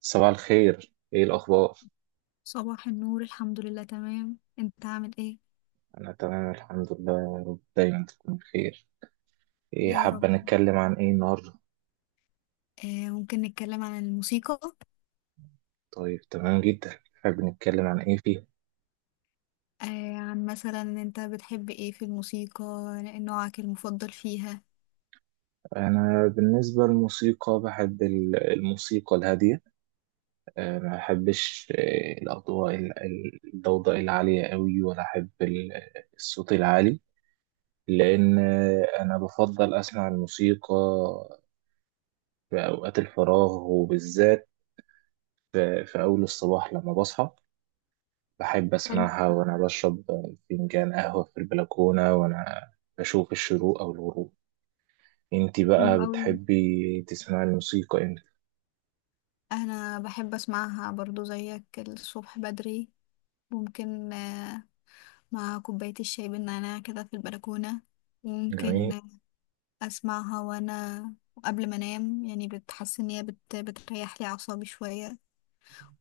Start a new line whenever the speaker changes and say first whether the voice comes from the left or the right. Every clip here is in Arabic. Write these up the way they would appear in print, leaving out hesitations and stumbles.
right: صباح الخير، ايه الاخبار؟
left: صباح النور، الحمد لله تمام. انت عامل ايه؟
right: انا تمام الحمد لله، يا رب دايما تكون بخير. ايه،
left: يا رب.
right: حابه نتكلم عن ايه النهارده؟
left: ممكن نتكلم عن الموسيقى.
right: طيب، تمام جدا، حابب نتكلم عن ايه فيه؟
left: آه، عن مثلا انت بتحب ايه في الموسيقى؟ نوعك المفضل فيها؟
right: انا بالنسبه للموسيقى بحب الموسيقى الهاديه. ما بحبش، الاضواء، الضوضاء العاليه قوي، ولا احب الصوت العالي. لان انا بفضل اسمع الموسيقى في اوقات الفراغ، وبالذات في اول الصباح لما بصحى. بحب
left: حلو.
right: أسمعها وأنا بشرب فنجان قهوة في البلكونة، وأنا بشوف الشروق أو الغروب. أنتي
left: حلو
right: بقى
left: قوي.
right: بتحبي تسمعي الموسيقى إمتى؟
left: انا بحب اسمعها برضو زيك الصبح بدري، ممكن آه، مع كوباية الشاي بالنعناع كده في البلكونة.
right: جميل.
left: ممكن اسمعها وانا قبل ما انام، يعني بتحس ان هي بتريح لي اعصابي شوية،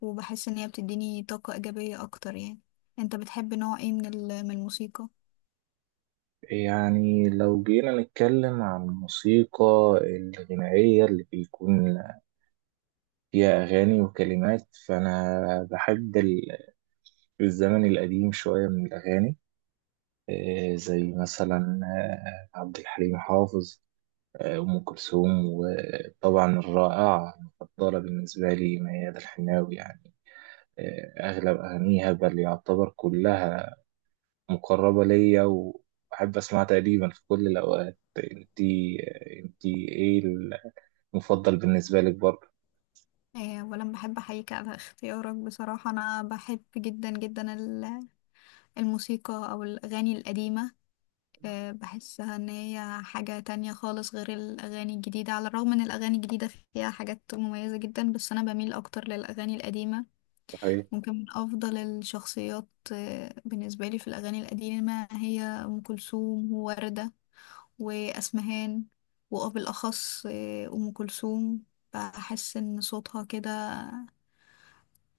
left: وبحس ان هي بتديني طاقة ايجابية اكتر يعني. انت بتحب نوع ايه من من الموسيقى؟
right: يعني لو جينا نتكلم عن الموسيقى الغنائية اللي بيكون فيها أغاني وكلمات، فأنا بحب الزمن القديم شوية من الأغاني. إيه زي مثلا عبد الحليم حافظ، أم كلثوم، وطبعا الرائعة المفضلة بالنسبة لي ميادة الحناوي يعني. أغلب أغانيها بل يعتبر كلها مقربة ليا، وأحب أسمعها تقريبا في كل الأوقات. أنتي إيه المفضل بالنسبة لك برضه؟
left: آه، ولا بحب احييك على اختيارك. بصراحة انا بحب جدا جدا الموسيقى او الاغاني القديمة. آه، بحسها ان هي حاجة تانية خالص غير الاغاني الجديدة، على الرغم ان الاغاني الجديدة فيها حاجات مميزة جدا، بس انا بميل اكتر للاغاني القديمة.
right: صحيح.
left: ممكن من افضل الشخصيات آه، بالنسبة لي في الاغاني القديمة هي ام كلثوم، ووردة، وأسمهان، وبالأخص آه، أم كلثوم. بحس إن صوتها كده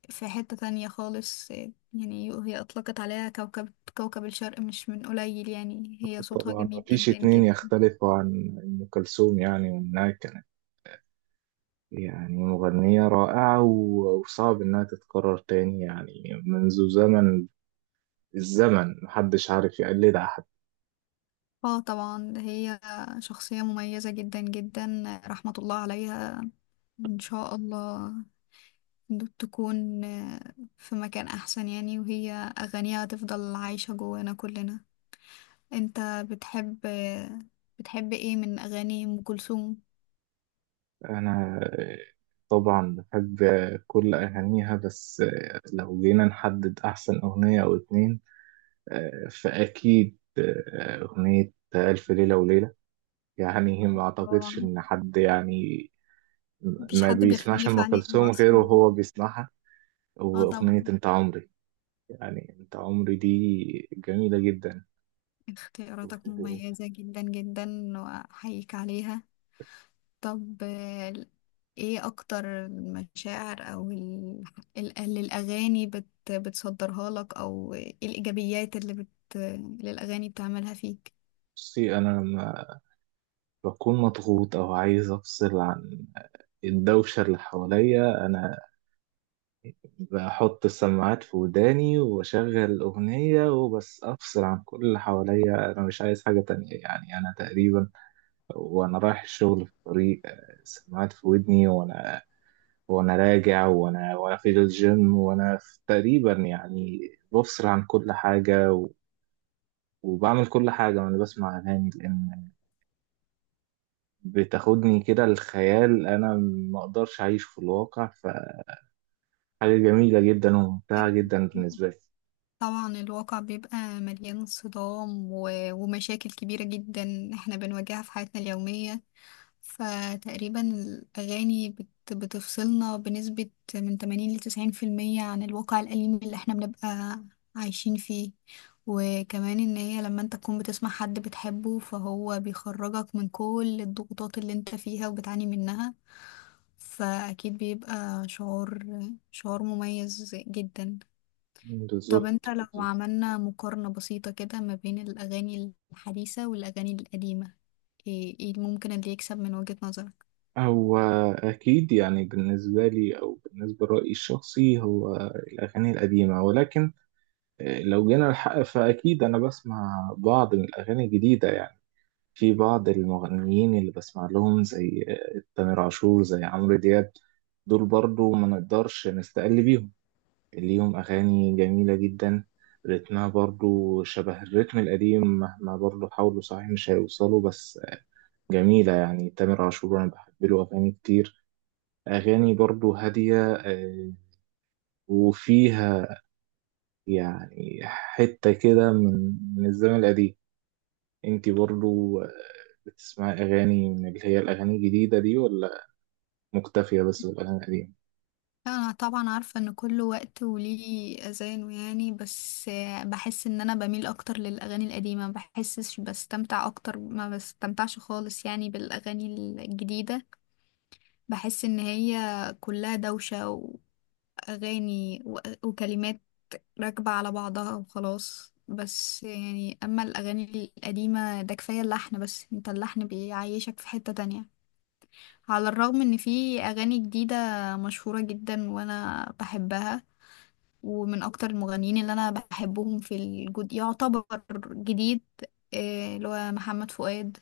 left: في حتة تانية خالص. آه، يعني هي أطلقت عليها كوكب، كوكب الشرق مش من قليل. يعني هي صوتها
right: طبعا
left: جميل
right: مفيش
left: جدا
right: اتنين
left: جدا.
right: يختلفوا عن أم كلثوم، يعني وإنها كانت يعني مغنية رائعة وصعب إنها تتكرر تاني يعني. منذ زمن، الزمن محدش عارف يقلدها حتى.
left: اه طبعا، هي شخصية مميزة جدا جدا، رحمة الله عليها، وإن شاء الله تكون آه، في مكان أحسن يعني، وهي أغانيها تفضل عايشة جوانا كلنا. انت بتحب بتحب ايه من اغاني ام كلثوم؟
right: أنا طبعا بحب كل أغانيها، بس لو جينا نحدد أحسن أغنية أو اتنين، فأكيد أغنية ألف ليلة وليلة. يعني ما أعتقدش
left: طبعا
right: إن حد يعني
left: مفيش
right: ما
left: حد
right: بيسمعش
left: بيختلف
right: أم
left: عليها
right: كلثوم غيره
left: اصلا.
right: وهو بيسمعها.
left: اه
right: وأغنية
left: طبعا.
right: أنت عمري، يعني أنت عمري دي جميلة جدا.
left: اختياراتك مميزة جدا جدا، واحييك عليها. طب آه، ايه اكتر المشاعر او اللي الاغاني بتصدرها لك؟ او ايه الايجابيات اللي اللي الاغاني بتعملها فيك؟
right: بصي، أنا لما بكون مضغوط أو عايز أفصل عن الدوشة اللي حواليا، أنا بحط السماعات في وداني وأشغل أغنية، وبس أفصل عن كل اللي حواليا، أنا مش عايز حاجة تانية يعني. أنا تقريبا وأنا رايح الشغل في الطريق، السماعات في ودني، وأنا راجع، وأنا في الجيم، وأنا في تقريبا يعني بفصل عن كل حاجة وبعمل كل حاجة وأنا بسمع أغاني، لأن بتاخدني كده الخيال. أنا مقدرش أعيش في الواقع، فحاجة جميلة جدا وممتعة جدا بالنسبة لي.
left: طبعا الواقع بيبقى مليان صدام ومشاكل كبيرة جدا احنا بنواجهها في حياتنا اليومية. فتقريبا الأغاني بتفصلنا بنسبة من 80 لتسعين في المية عن الواقع الأليم اللي احنا بنبقى عايشين فيه. وكمان ان هي لما انت تكون بتسمع حد بتحبه فهو بيخرجك من كل الضغوطات اللي انت فيها وبتعاني منها. فأكيد بيبقى شعور مميز جدا. طب انت
right: بالظبط
left: لو
right: بالظبط.
left: عملنا مقارنة بسيطة كده ما بين الأغاني الحديثة والأغاني القديمة، ايه ممكن اللي يكسب من وجهة نظرك؟
right: هو أكيد يعني بالنسبة لي أو بالنسبة لرأيي الشخصي هو الأغاني القديمة، ولكن لو جينا الحق فأكيد أنا بسمع بعض من الأغاني الجديدة يعني. في بعض المغنيين اللي بسمع لهم، زي تامر عاشور، زي عمرو دياب، دول برضو ما نقدرش نستقل بيهم. ليهم أغاني جميلة جدا، رتمها برضو شبه الرتم القديم، مهما برضو حاولوا صحيح مش هيوصلوا، بس جميلة يعني. تامر عاشور أنا بحب له أغاني كتير، أغاني برضو هادية، وفيها يعني حتة كده من الزمن القديم. انتي برضو بتسمعي أغاني من اللي هي الأغاني الجديدة دي، ولا مكتفية بس بالأغاني القديمة؟
left: انا طبعا عارفة ان كل وقت وليه اذانه يعني، بس آه، بحس ان انا بميل اكتر للأغاني القديمة. ما بحسش بستمتع اكتر، ما بستمتعش خالص يعني بالأغاني الجديدة. بحس ان هي كلها دوشة، وأغاني وكلمات راكبة على بعضها وخلاص بس يعني. أما الأغاني القديمة ده كفاية اللحن بس، انت اللحن بيعيشك في حتة تانية. على الرغم ان في أغاني جديدة مشهورة جدا وانا بحبها، ومن اكتر المغنيين اللي انا بحبهم في الجد يعتبر جديد آه، اللي هو محمد فؤاد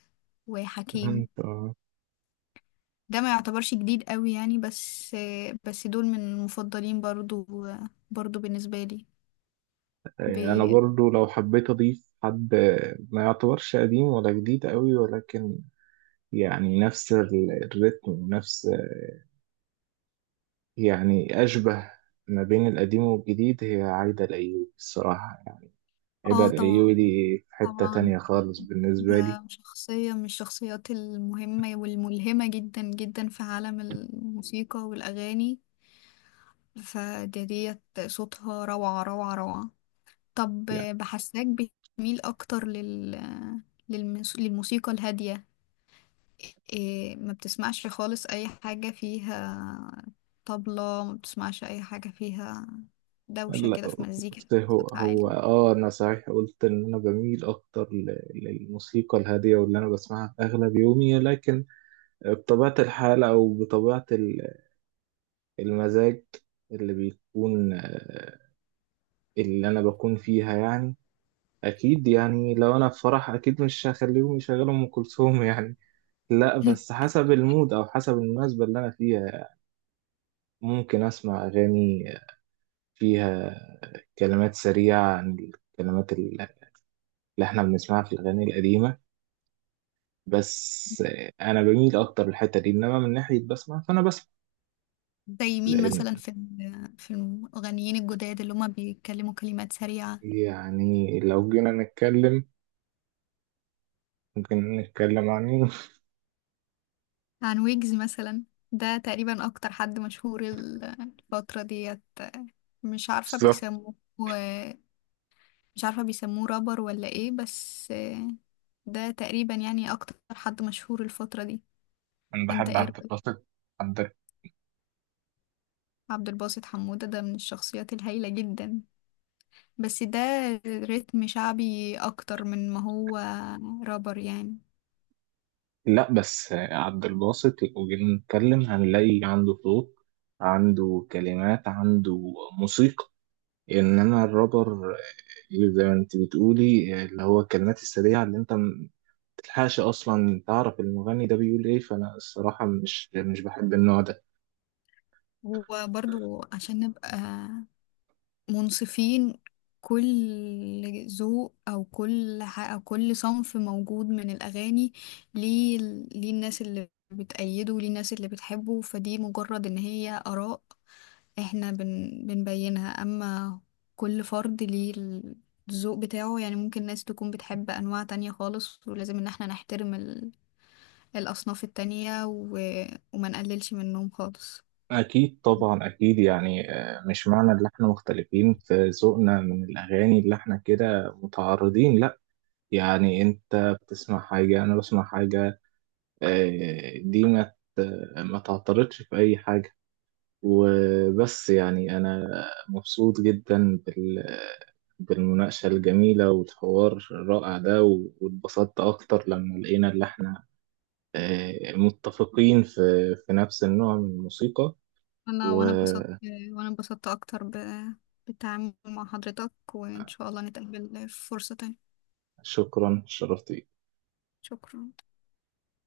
left: وحكيم.
right: انت-
left: ده ما يعتبرش جديد قوي يعني، بس آه، بس دول من المفضلين برضو برضو بالنسبة لي.
right: أنا
left: بي...
right: برضو لو حبيت أضيف حد، ما يعتبرش قديم ولا جديد قوي، ولكن يعني نفس الريتم ونفس، يعني أشبه ما بين القديم والجديد، هي عايدة الأيوبي الصراحة. ايه ده،
left: اه طبعا.
right: الايوبي دي في حتة
left: طبعا.
right: تانية خالص بالنسبة لي
left: ده شخصية من الشخصيات المهمة والملهمة جدا جدا في عالم الموسيقى والأغاني. فديت صوتها، روعة روعة. طب
right: يعني.
left: بحساك بتميل أكتر للموسيقى الهادية، إيه. ما بتسمعش خالص أي حاجة فيها طبلة، ما بتسمعش أي حاجة فيها دوشة
right: لا،
left: كده في مزيكا،
right: بس هو
left: صوتها
right: هو
left: عالي.
right: انا صحيح قلت ان انا بميل اكتر للموسيقى الهادية واللي انا بسمعها في اغلب يومي، لكن بطبيعة الحال او بطبيعة المزاج اللي بيكون، اللي انا بكون فيها يعني، اكيد يعني لو انا في فرح اكيد مش هخليهم يشغلوا ام كلثوم يعني. لا، بس حسب المود او حسب المناسبة اللي انا فيها يعني. ممكن اسمع اغاني فيها كلمات سريعة عن الكلمات اللي احنا بنسمعها في الأغاني القديمة، بس أنا بميل أكتر للحتة دي، إنما من ناحية بسمع فأنا بسمع
left: زي مين
right: لأن،
left: مثلا في في المغنيين الجداد اللي هما بيتكلموا كلمات سريعة؟
right: يعني لو جينا نتكلم ممكن نتكلم عن مين.
left: عن ويجز مثلا، ده تقريبا اكتر حد مشهور الفترة ديت. مش عارفة
right: بالظبط.
left: بيسموه، مش عارفة بيسموه رابر ولا ايه، بس ده تقريبا يعني اكتر حد مشهور الفترة دي.
right: أنا
left: انت
right: بحب
left: ايه
right: عبد
left: رأيك؟
right: الباسط. عبد
left: عبد الباسط حمودة ده من الشخصيات الهايلة جدا، بس ده رتم شعبي اكتر من ما هو رابر يعني.
right: لا، بس عبد الباسط لو جينا نتكلم هنلاقي عنده صوت، عنده كلمات، عنده موسيقى. إنما الرابر زي ما أنت بتقولي اللي هو الكلمات السريعة اللي أنت تلحقش اصلا تعرف المغني ده بيقول ايه، فانا الصراحه مش بحب النوع ده.
left: وبرضو عشان نبقى منصفين، كل ذوق او كل او كل صنف موجود من الاغاني ليه، ليه الناس اللي بتأيده وليه الناس اللي بتحبه. فدي مجرد ان هي اراء احنا بنبينها. اما كل فرد ليه الذوق بتاعه يعني، ممكن ناس تكون بتحب انواع تانية خالص، ولازم ان احنا نحترم الاصناف التانية، و... وما نقللش منهم خالص.
right: اكيد طبعا اكيد يعني، مش معنى ان احنا مختلفين في ذوقنا من الاغاني اللي احنا كده متعارضين، لا. يعني انت بتسمع حاجه، انا بسمع حاجه، دي ما تعترضش في اي حاجه وبس يعني. انا مبسوط جدا بالمناقشه الجميله والحوار الرائع ده، واتبسطت اكتر لما لقينا اللي احنا متفقين في نفس النوع من الموسيقى.
left: انا وانا اتبسطت، وانا اتبسطت اكتر ب... بالتعامل مع حضرتك، وان شاء الله نتقابل في فرصة تانية.
right: وشكرا، شرفت بيك.
left: شكرا.